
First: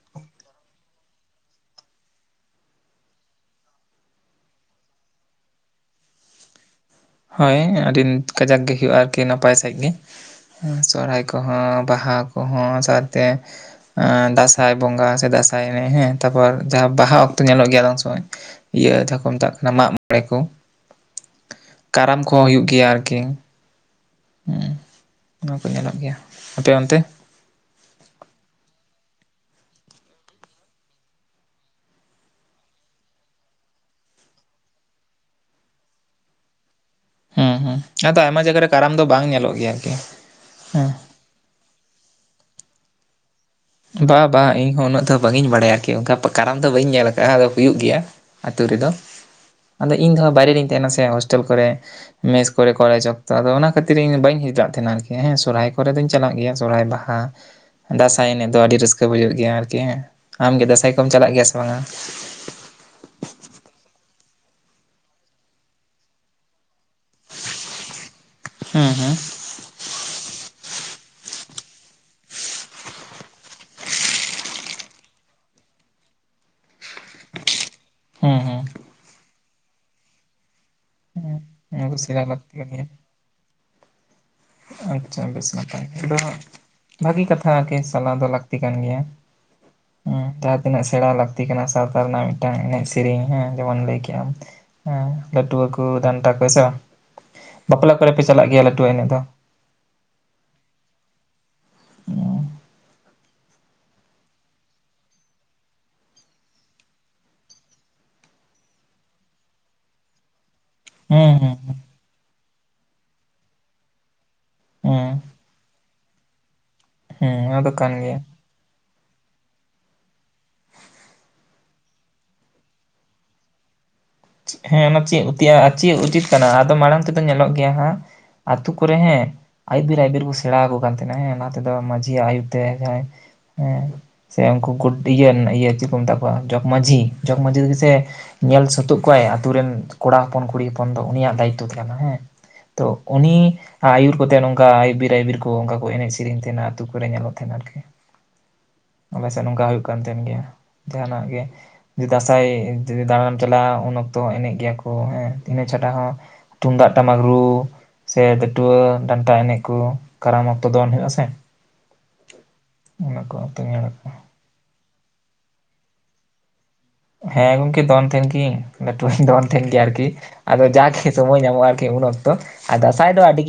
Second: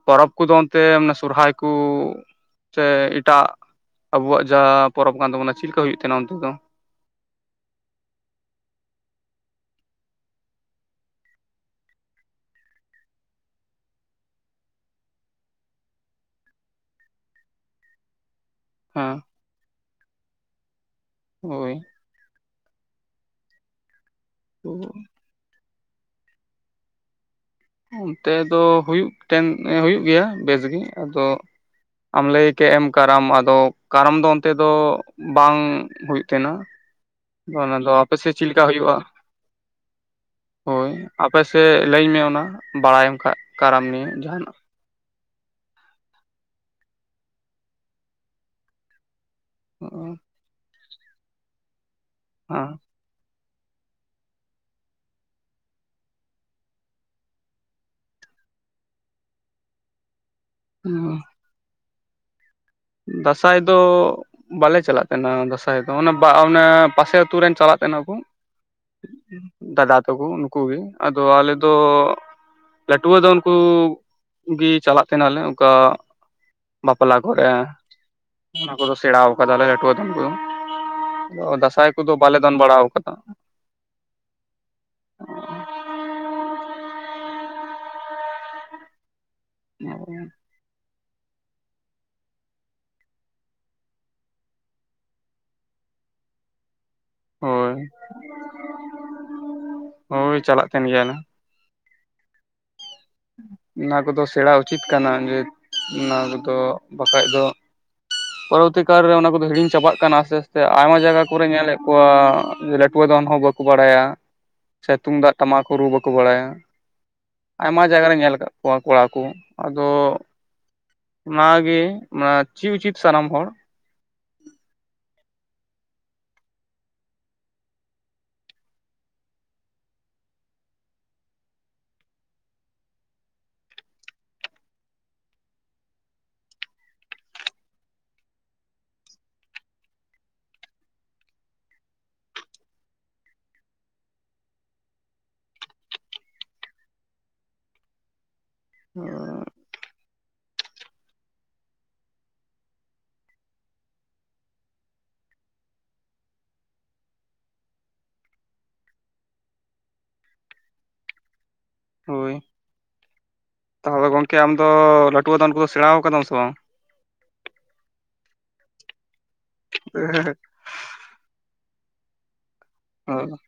ᱯᱚᱨᱚᱵᱽ ᱠᱚᱫᱚ ᱚᱱᱛᱮ ᱢᱟᱱᱮ ᱥᱚᱨᱦᱟᱭ ᱠᱚ‌ ᱥᱮ ᱮᱴᱟᱜ ᱟᱵᱚᱣᱟᱜ ᱡᱟᱦᱟᱸ ᱯᱚᱨᱚᱵᱽ ᱠᱟᱱ ᱛᱟᱵᱚᱱᱟ ᱪᱮᱫ ᱞᱮᱠᱟ ᱦᱩᱭᱩᱜ ᱛᱟᱦᱮᱱᱟ ᱚᱱᱛᱮ ᱫᱚ? ᱦᱳᱭ ᱟᱹᱰᱤ ᱠᱟᱡᱟᱠ ᱜᱮ ᱦᱩᱭᱩᱜᱼᱟ ᱟᱨᱠᱤ ᱱᱟᱯᱟᱭ ᱥᱟᱺᱦᱤᱡ ᱜᱮ ᱾ ᱥᱚᱨᱦᱟᱭ ᱠᱚᱦᱚᱸ ᱵᱟᱦᱟ ᱠᱚᱦᱚᱸ ᱥᱟᱶᱛᱮ ᱮ ᱫᱟᱸᱥᱟᱭ ᱵᱚᱸᱜᱟ ᱥᱮ ᱫᱟᱸᱥᱟᱭ ᱮᱱᱮᱡ ᱦᱮᱸ ᱛᱟᱨᱯᱚᱨ ᱡᱟᱦᱟᱸ ᱵᱟᱦᱟ ᱚᱠᱛᱚ ᱧᱮᱞᱚᱜ ᱜᱮᱭᱟ ᱟᱫᱚᱝ ᱥᱚᱢᱚᱭ ᱤᱭᱟᱹ ᱦᱮᱸ ᱡᱟᱦᱟ ᱠᱚ ᱢᱮᱛᱟᱜ ᱠᱟᱱᱟ ᱢᱟᱜ ᱢᱚᱬᱮ ᱠᱚ ᱾ ᱦᱳᱭ ᱾ ᱠᱟᱨᱟᱢ ᱠᱚᱦᱚᱸ ᱦᱩᱭᱩᱜ ᱜᱮᱭᱟ ᱟᱨᱠᱤ ᱚ ᱾ ᱱᱚᱣᱟ ᱠᱚ ᱧᱮᱞᱚᱜ ᱜᱮᱭᱟ ᱟᱯᱮ ᱚᱱᱛᱮ‌? ᱚᱱᱛᱮ ᱫᱚ ᱦᱩᱭᱩᱜ ᱴᱮᱱ ᱦᱩᱭᱩᱜ ᱜᱮᱭᱟ ᱵᱮᱥᱜᱤ ᱟᱫᱚ ᱟᱢ ᱞᱟᱹᱭ ᱠᱮᱫ ᱮᱢ ᱠᱟᱨᱟᱢ ᱟᱫᱚ ᱠᱟᱨᱟᱢ ᱫᱚ ᱚᱱᱛᱮ ᱫᱚ ᱵᱟᱝ ᱦᱩᱭᱩᱜ ᱛᱟᱦᱮᱱᱟ ᱾ ᱦᱩᱸ, ᱟᱫᱚ ᱚᱱᱟ ᱦᱩᱸ᱾ ᱫᱚ ᱟᱯᱮ ᱟᱫᱚ ᱥᱮᱫ ᱟᱭᱢᱟ ᱪᱮᱫ ᱡᱟᱭᱜᱟ ᱞᱮᱠᱟ ᱨᱮ ᱦᱩᱭᱩᱜᱼᱟ? ᱠᱟᱨᱟᱢ ᱫᱚ ᱵᱟᱝ ᱧᱮᱞᱚᱜ ᱜᱮᱭᱟ ᱟᱨᱠᱤ, ᱦᱳᱭ ᱦᱮᱸ᱾ ᱾ ᱟᱯᱮ ᱥᱮᱫ ᱞᱟᱹᱭᱟᱹᱧ ᱢᱮ ᱚᱱᱟ ᱵᱟᱲᱟᱭᱟᱢ ᱠᱷᱟᱡ ᱾ ᱵᱟ ᱵᱟᱝ ᱤᱧ ᱦᱚ ᱩᱱᱟᱹᱜ ᱫᱚ ᱵᱟᱝᱤᱧ ᱵᱟᱲᱟᱭᱟ ᱟᱨᱠᱤ ᱚᱱᱠᱟ ᱠᱟᱨᱟᱢ ᱫᱚ ᱵᱟᱹᱧ ᱧᱮᱞ ᱟᱠᱟᱫᱟᱼᱟ ᱟᱫᱚ ᱦᱩᱭᱩᱜ ᱜᱮᱭᱟ ᱟᱛᱩ ᱨᱮᱫᱚ ᱾ ᱟᱫᱚ ᱤᱧ ᱫᱚᱸ ᱦᱟᱸᱜ ᱵᱟᱭᱨᱮ ᱨᱤᱧ ᱛᱟᱦᱮᱱᱟ ᱥᱮ ᱦᱳᱥᱴᱮᱞ ᱠᱚᱨᱮ ᱢᱮᱥ ᱠᱚᱨᱮ ᱠᱚᱞᱮᱡᱽ ᱚᱠ ᱛᱚ ᱟᱫᱚ ᱚᱱᱟ ᱠᱷᱟᱹᱛᱤᱨ ᱤᱧ ᱵᱟᱹᱧ ᱦᱤᱞᱟᱜ ᱛᱟᱦᱮᱱᱟ ᱟᱨ ᱠᱤ ᱦᱮᱸ ᱥᱚᱨᱦᱟᱭ ᱠᱚᱨᱮ ᱫᱚᱧ ᱪᱟᱞᱟᱜ ᱜᱮᱭᱟ ᱥᱚᱨᱦᱟᱭ, ᱵᱟᱦᱟ ᱾ ᱫᱟᱸᱥᱟᱭ ᱮᱱᱮᱡ ᱫᱚ ᱟᱹᱰᱤ ᱨᱟᱹᱥᱠᱟᱹ ᱵᱩᱡᱷᱟᱹᱜ ᱜᱮᱭᱟ ᱟᱨᱠᱤ ᱟᱢᱜᱮ ᱫᱟᱸᱥᱟᱭ ᱠᱚᱢ ᱦᱮᱸ ᱪᱟᱞᱟᱜ ᱜᱮᱭᱟ ᱥᱮ ᱵᱟᱝ-ᱟ? ᱫᱟᱸᱥᱟᱭ ᱫᱚ ᱵᱟᱞᱮ ᱪᱟᱞᱟᱜ ᱛᱟᱦᱮᱱᱟ ᱫᱟᱸᱥᱟᱭ ᱫᱚ ᱚᱱᱟ ᱚᱱᱮ ᱯᱟᱥᱮ ᱟᱹᱛᱩ ᱨᱮᱱ ᱪᱟᱞᱟᱜ ᱛᱟᱦᱮᱱᱟ ᱠᱚᱸ ᱾ ᱦᱩᱸ ᱦᱩᱸ ᱾ ᱫᱟᱫᱟ ᱛᱟᱠᱩ ᱩᱱᱠᱩ ᱜᱤ ᱟᱫᱚ ᱟᱞᱮ ᱫᱚ ᱱᱟᱹᱴᱣᱟᱹ ᱫᱚᱱ ᱠᱩ ᱜᱤ ᱪᱟᱞᱟᱜ ᱛᱟᱦᱮᱱᱟᱞᱮ ᱚᱱᱠᱟ‌ ᱵᱟᱯᱞᱟ ᱠᱚᱨᱮ, ᱦᱩᱸ ᱦᱩᱸ, ᱚᱱᱟ ᱠᱚᱫᱚ ᱥᱮᱬᱟᱣ ᱠᱟᱫᱟᱞᱮ ᱱᱟᱹᱴᱩᱣᱟᱹ ᱫᱚᱱ ᱠᱚᱫᱚ ᱾ ᱦᱩᱸ᱾ [unintelligible] ᱫᱟᱸᱥᱟᱭ ᱚᱱᱟ ᱫᱚ ᱠᱚᱫᱚ ᱥᱮᱬᱟ ᱵᱟᱞᱮ ᱞᱟᱹᱠᱛᱤ ᱫᱚᱱ ᱠᱟᱱ ᱵᱟᱲᱟᱣ ᱜᱮᱭᱟ᱾ ᱟᱠᱟᱫᱟ ᱾ ᱟᱪᱪᱷᱟ ᱵᱮᱥ ᱱᱟᱯᱟᱭ ᱟᱫᱚ ᱦᱟᱜ ᱵᱷᱟᱹᱜᱤ ᱠᱟᱛᱷᱟ ᱟᱨᱠᱤ ᱪᱟᱞᱟᱣ ᱫᱚ ᱞᱟᱹᱠᱛᱤ ᱠᱟᱱ ᱜᱮᱭᱟ ᱾ ᱾ ᱦᱩᱸ ᱡᱟᱦᱟᱸ ᱛᱤᱱᱟᱹᱜ ᱥᱮᱲᱟ ᱞᱟᱹᱠᱛᱤ ᱠᱟᱱᱟ ᱥᱟᱶᱛᱟ ᱨᱮᱱᱟᱜ ᱢᱤᱫᱴᱟᱝ ᱮᱱᱮᱡ ᱥᱮᱨᱮᱧ ᱦᱮᱸ ᱡᱮᱢᱚᱱ ᱞᱟᱹᱭ ᱠᱮᱜ ᱟᱢ ᱾ ᱦᱩᱸ ᱞᱟᱹᱴᱩᱣᱟᱹ ᱠᱩ, ᱰᱟᱱᱴᱟ ᱠᱩ, ᱦᱮ ᱥᱮ ᱵᱟᱝ? ᱦᱳᱭ ᱵᱟᱯᱞᱟ ᱠᱚᱨᱮ ᱯᱮ ᱪᱟᱞᱟᱜ ᱜᱮᱭᱟ ᱞᱟᱹᱴᱩᱣᱟᱹ ᱮᱱᱮᱡ ᱫᱚ? ᱦᱳᱭ ᱪᱟᱞᱟᱜ ᱛᱟᱦᱮᱱ ᱜᱮᱭᱟ ᱞᱮ ᱾ ᱚ ᱾ ᱚᱱᱟ ᱠᱩᱫᱚ ᱥᱮᱬᱟ ᱩᱪᱤᱛ ᱠᱟᱱᱟ ᱡᱮ ᱚᱱᱟ ᱠᱚᱫᱚ ᱵᱟᱠᱷᱟᱡ ᱫᱚ ᱯᱚᱨᱚᱵᱚᱨᱛᱤ ᱠᱟᱞᱨᱮ ᱚᱱᱟ ᱠᱚᱫᱚ ᱦᱤᱲᱤᱧ ᱪᱟᱵᱟᱜ ᱠᱟᱱᱟ ᱥᱮ ᱥᱮ ᱟᱭᱢᱟ ᱡᱟᱭᱜᱟ ᱦᱩᱸ ᱠᱚᱨᱮ ᱦᱩᱸ ᱧᱮᱞᱮᱫ ᱠᱚᱣᱟ ᱡᱮ ᱞᱟᱹᱴᱩᱣᱟᱹ ᱫᱚᱱ ᱦᱚᱸ ᱵᱟᱹᱠᱩ ᱵᱟᱲᱟᱭᱟ ᱾ ᱥᱮ ᱦᱩᱸ ᱛᱩᱢᱫᱟᱜ ᱴᱟᱢᱟᱠ ᱠᱩ ᱨᱩ ᱵᱟᱠᱩ ᱵᱟᱲᱟᱭᱟ ᱾ ᱦᱮᱸ ᱚᱱᱟ ᱫᱚ ᱠᱟᱱ ᱜᱮᱭᱟ᱾ ᱧᱮᱞ ᱟᱠᱟᱫ ᱠᱩᱣᱟ ᱠᱚᱲᱟ ᱠᱩ, ᱟᱫᱚ᱾ ᱚᱱᱟᱜᱮ ᱚᱱᱟ [unintelligible] ᱩᱪᱤᱛ ᱥᱟᱱᱟᱢ ᱦᱚᱲ, ᱦᱮᱸ ᱚᱱᱟ ᱪᱤᱜ ᱩᱛᱤᱭᱟ ᱪᱤᱜ ᱩᱪᱤᱛ ᱠᱟᱱᱟ, ᱟᱫᱚ ᱢᱟᱲᱟᱝ ᱛᱮᱫᱚ ᱧᱮᱞᱚᱜ ᱜᱮᱭᱟ ᱦᱟᱸᱜ ᱾ ᱟᱛᱩ ᱠᱚᱨᱮ ᱦᱮᱸ᱾ ᱟᱹᱭᱩᱵᱤᱨ ᱟᱹᱭᱩᱵᱤᱨ ᱵᱚ ᱥᱮᱬᱟᱣᱟ ᱠᱚ ᱠᱟᱱ ᱛᱟᱦᱮᱱᱟ ᱦᱮᱸ ᱚᱱᱟ ᱛᱮᱫᱚ ᱢᱟᱹᱡᱷᱤᱭᱟᱜ ᱟᱭᱩᱨ ᱛᱮ ᱡᱟᱦᱟᱭ ᱦᱮᱸ᱾ ᱥᱮ ᱩᱱᱠᱩ [inaudible] ᱤᱭᱟᱹ ᱤᱭᱟ. ᱪᱤᱞᱤ ᱠᱩ ᱢᱮᱛᱟ ᱠᱩᱣᱟ ᱡᱚᱜᱽ ᱢᱟᱺᱡᱷᱤ, ᱡᱚᱜᱽ ᱢᱟᱺᱡᱷᱤ ᱜᱮ ᱥᱮ ᱧᱮᱞ ᱥᱩᱛᱩᱜ ᱠᱚᱣᱟᱭ, ᱟᱛᱳ ᱨᱮᱱ ᱠᱚᱲᱟ ᱦᱚᱯᱚᱱ ᱠᱩᱲᱤ ᱦᱚᱯᱚᱱ ᱫᱚ ᱩᱱᱤᱭᱟᱜ ᱫᱟᱭᱤᱛᱛᱚ ᱛᱟᱦᱮᱸ ᱦᱮᱸ, ᱛᱚ ᱩᱱᱤ ᱟ ᱟᱹᱭᱩᱨ ᱠᱚᱛᱮ ᱱᱚᱝᱠᱟ ᱟᱭᱩᱵᱤᱨ ᱟᱭᱵᱤᱨ ᱠᱩ ᱚᱱᱠᱟ ᱠᱩ ᱮᱱᱮᱡ ᱥᱮᱨᱮᱧ ᱛᱟᱦᱮᱱᱟ, ᱟᱹᱛᱩ ᱠᱚᱨᱮ ᱧᱮᱞᱚᱜ ᱛᱟᱦᱮᱱᱟ ᱟᱨᱠᱤ᱾ ᱟᱞᱮ ᱥᱮᱫ ᱱᱚᱝᱠᱟ ᱦᱩᱭᱩᱜ ᱦᱩᱭᱩᱜ ᱠᱟᱱ ᱛᱟᱦᱮᱱ ᱜᱮᱭᱟ, ᱡᱟᱸᱦᱟᱱᱟᱜ ᱜᱮ ᱡᱩᱫᱤ ᱫᱟᱸᱥᱟᱭ ᱡᱩᱫᱤ ᱫᱟᱬᱟᱱᱮᱢ ᱪᱟᱞᱟᱜᱼᱟ᱾ ᱩᱱ ᱚᱠᱛᱚ ᱦᱚᱸ ᱮᱱᱮᱡ ᱜᱮᱭᱟ ᱠᱚ ᱦᱮᱸ ᱤᱱᱟᱹ ᱪᱷᱟᱰᱟ ᱦᱚᱸ ᱛᱩᱢᱫᱟᱜ ᱴᱟᱢᱟᱠ ᱨᱩ᱾ ᱥᱮ ᱞᱟᱹᱴᱩᱣᱟᱹ ᱰᱟᱱᱴᱟ ᱮᱱᱮᱡ ᱠᱚ ᱠᱟᱨᱟᱢ ᱚᱠᱛᱚ ᱫᱚᱱ ᱦᱩᱭᱩᱜᱼᱟ ᱥᱮ᱾ ᱦᱳᱭ ᱚᱱᱟ ᱠᱚ ᱛᱚ ᱧᱮᱞ ᱟᱠᱚ᱾ ᱠᱤ ᱟᱢᱫᱚ ᱱᱟᱹᱴᱩᱣᱟᱹ ᱫᱟᱱ ᱠᱚᱫᱚ ᱥᱮᱬᱟᱣ ᱟᱠᱟᱫᱟᱢ ᱥᱮ ᱵᱟᱝ᱾ ᱦᱮᱸ ᱜᱚᱝᱠᱮ ᱫᱚᱱ ᱛᱟᱦᱮᱱ ᱜᱤᱧ, ᱱᱟᱹᱴᱩᱣᱟᱹᱧ ᱫᱚᱱ ᱛᱟᱦᱮᱱ ᱜᱮᱭᱟ ᱟᱨᱠᱤ, ᱟᱫᱚ ᱡᱟ ᱜᱮ ᱥᱚᱢᱚᱭ ᱧᱟᱢᱼᱟ ᱟᱨᱠᱤ ᱩᱱ ᱚᱠᱛᱚ ᱟᱨ ᱫᱟᱸᱥᱟᱭ ᱫᱚ ᱦᱳᱭ ᱟᱹᱰᱤ ᱜᱤ᱾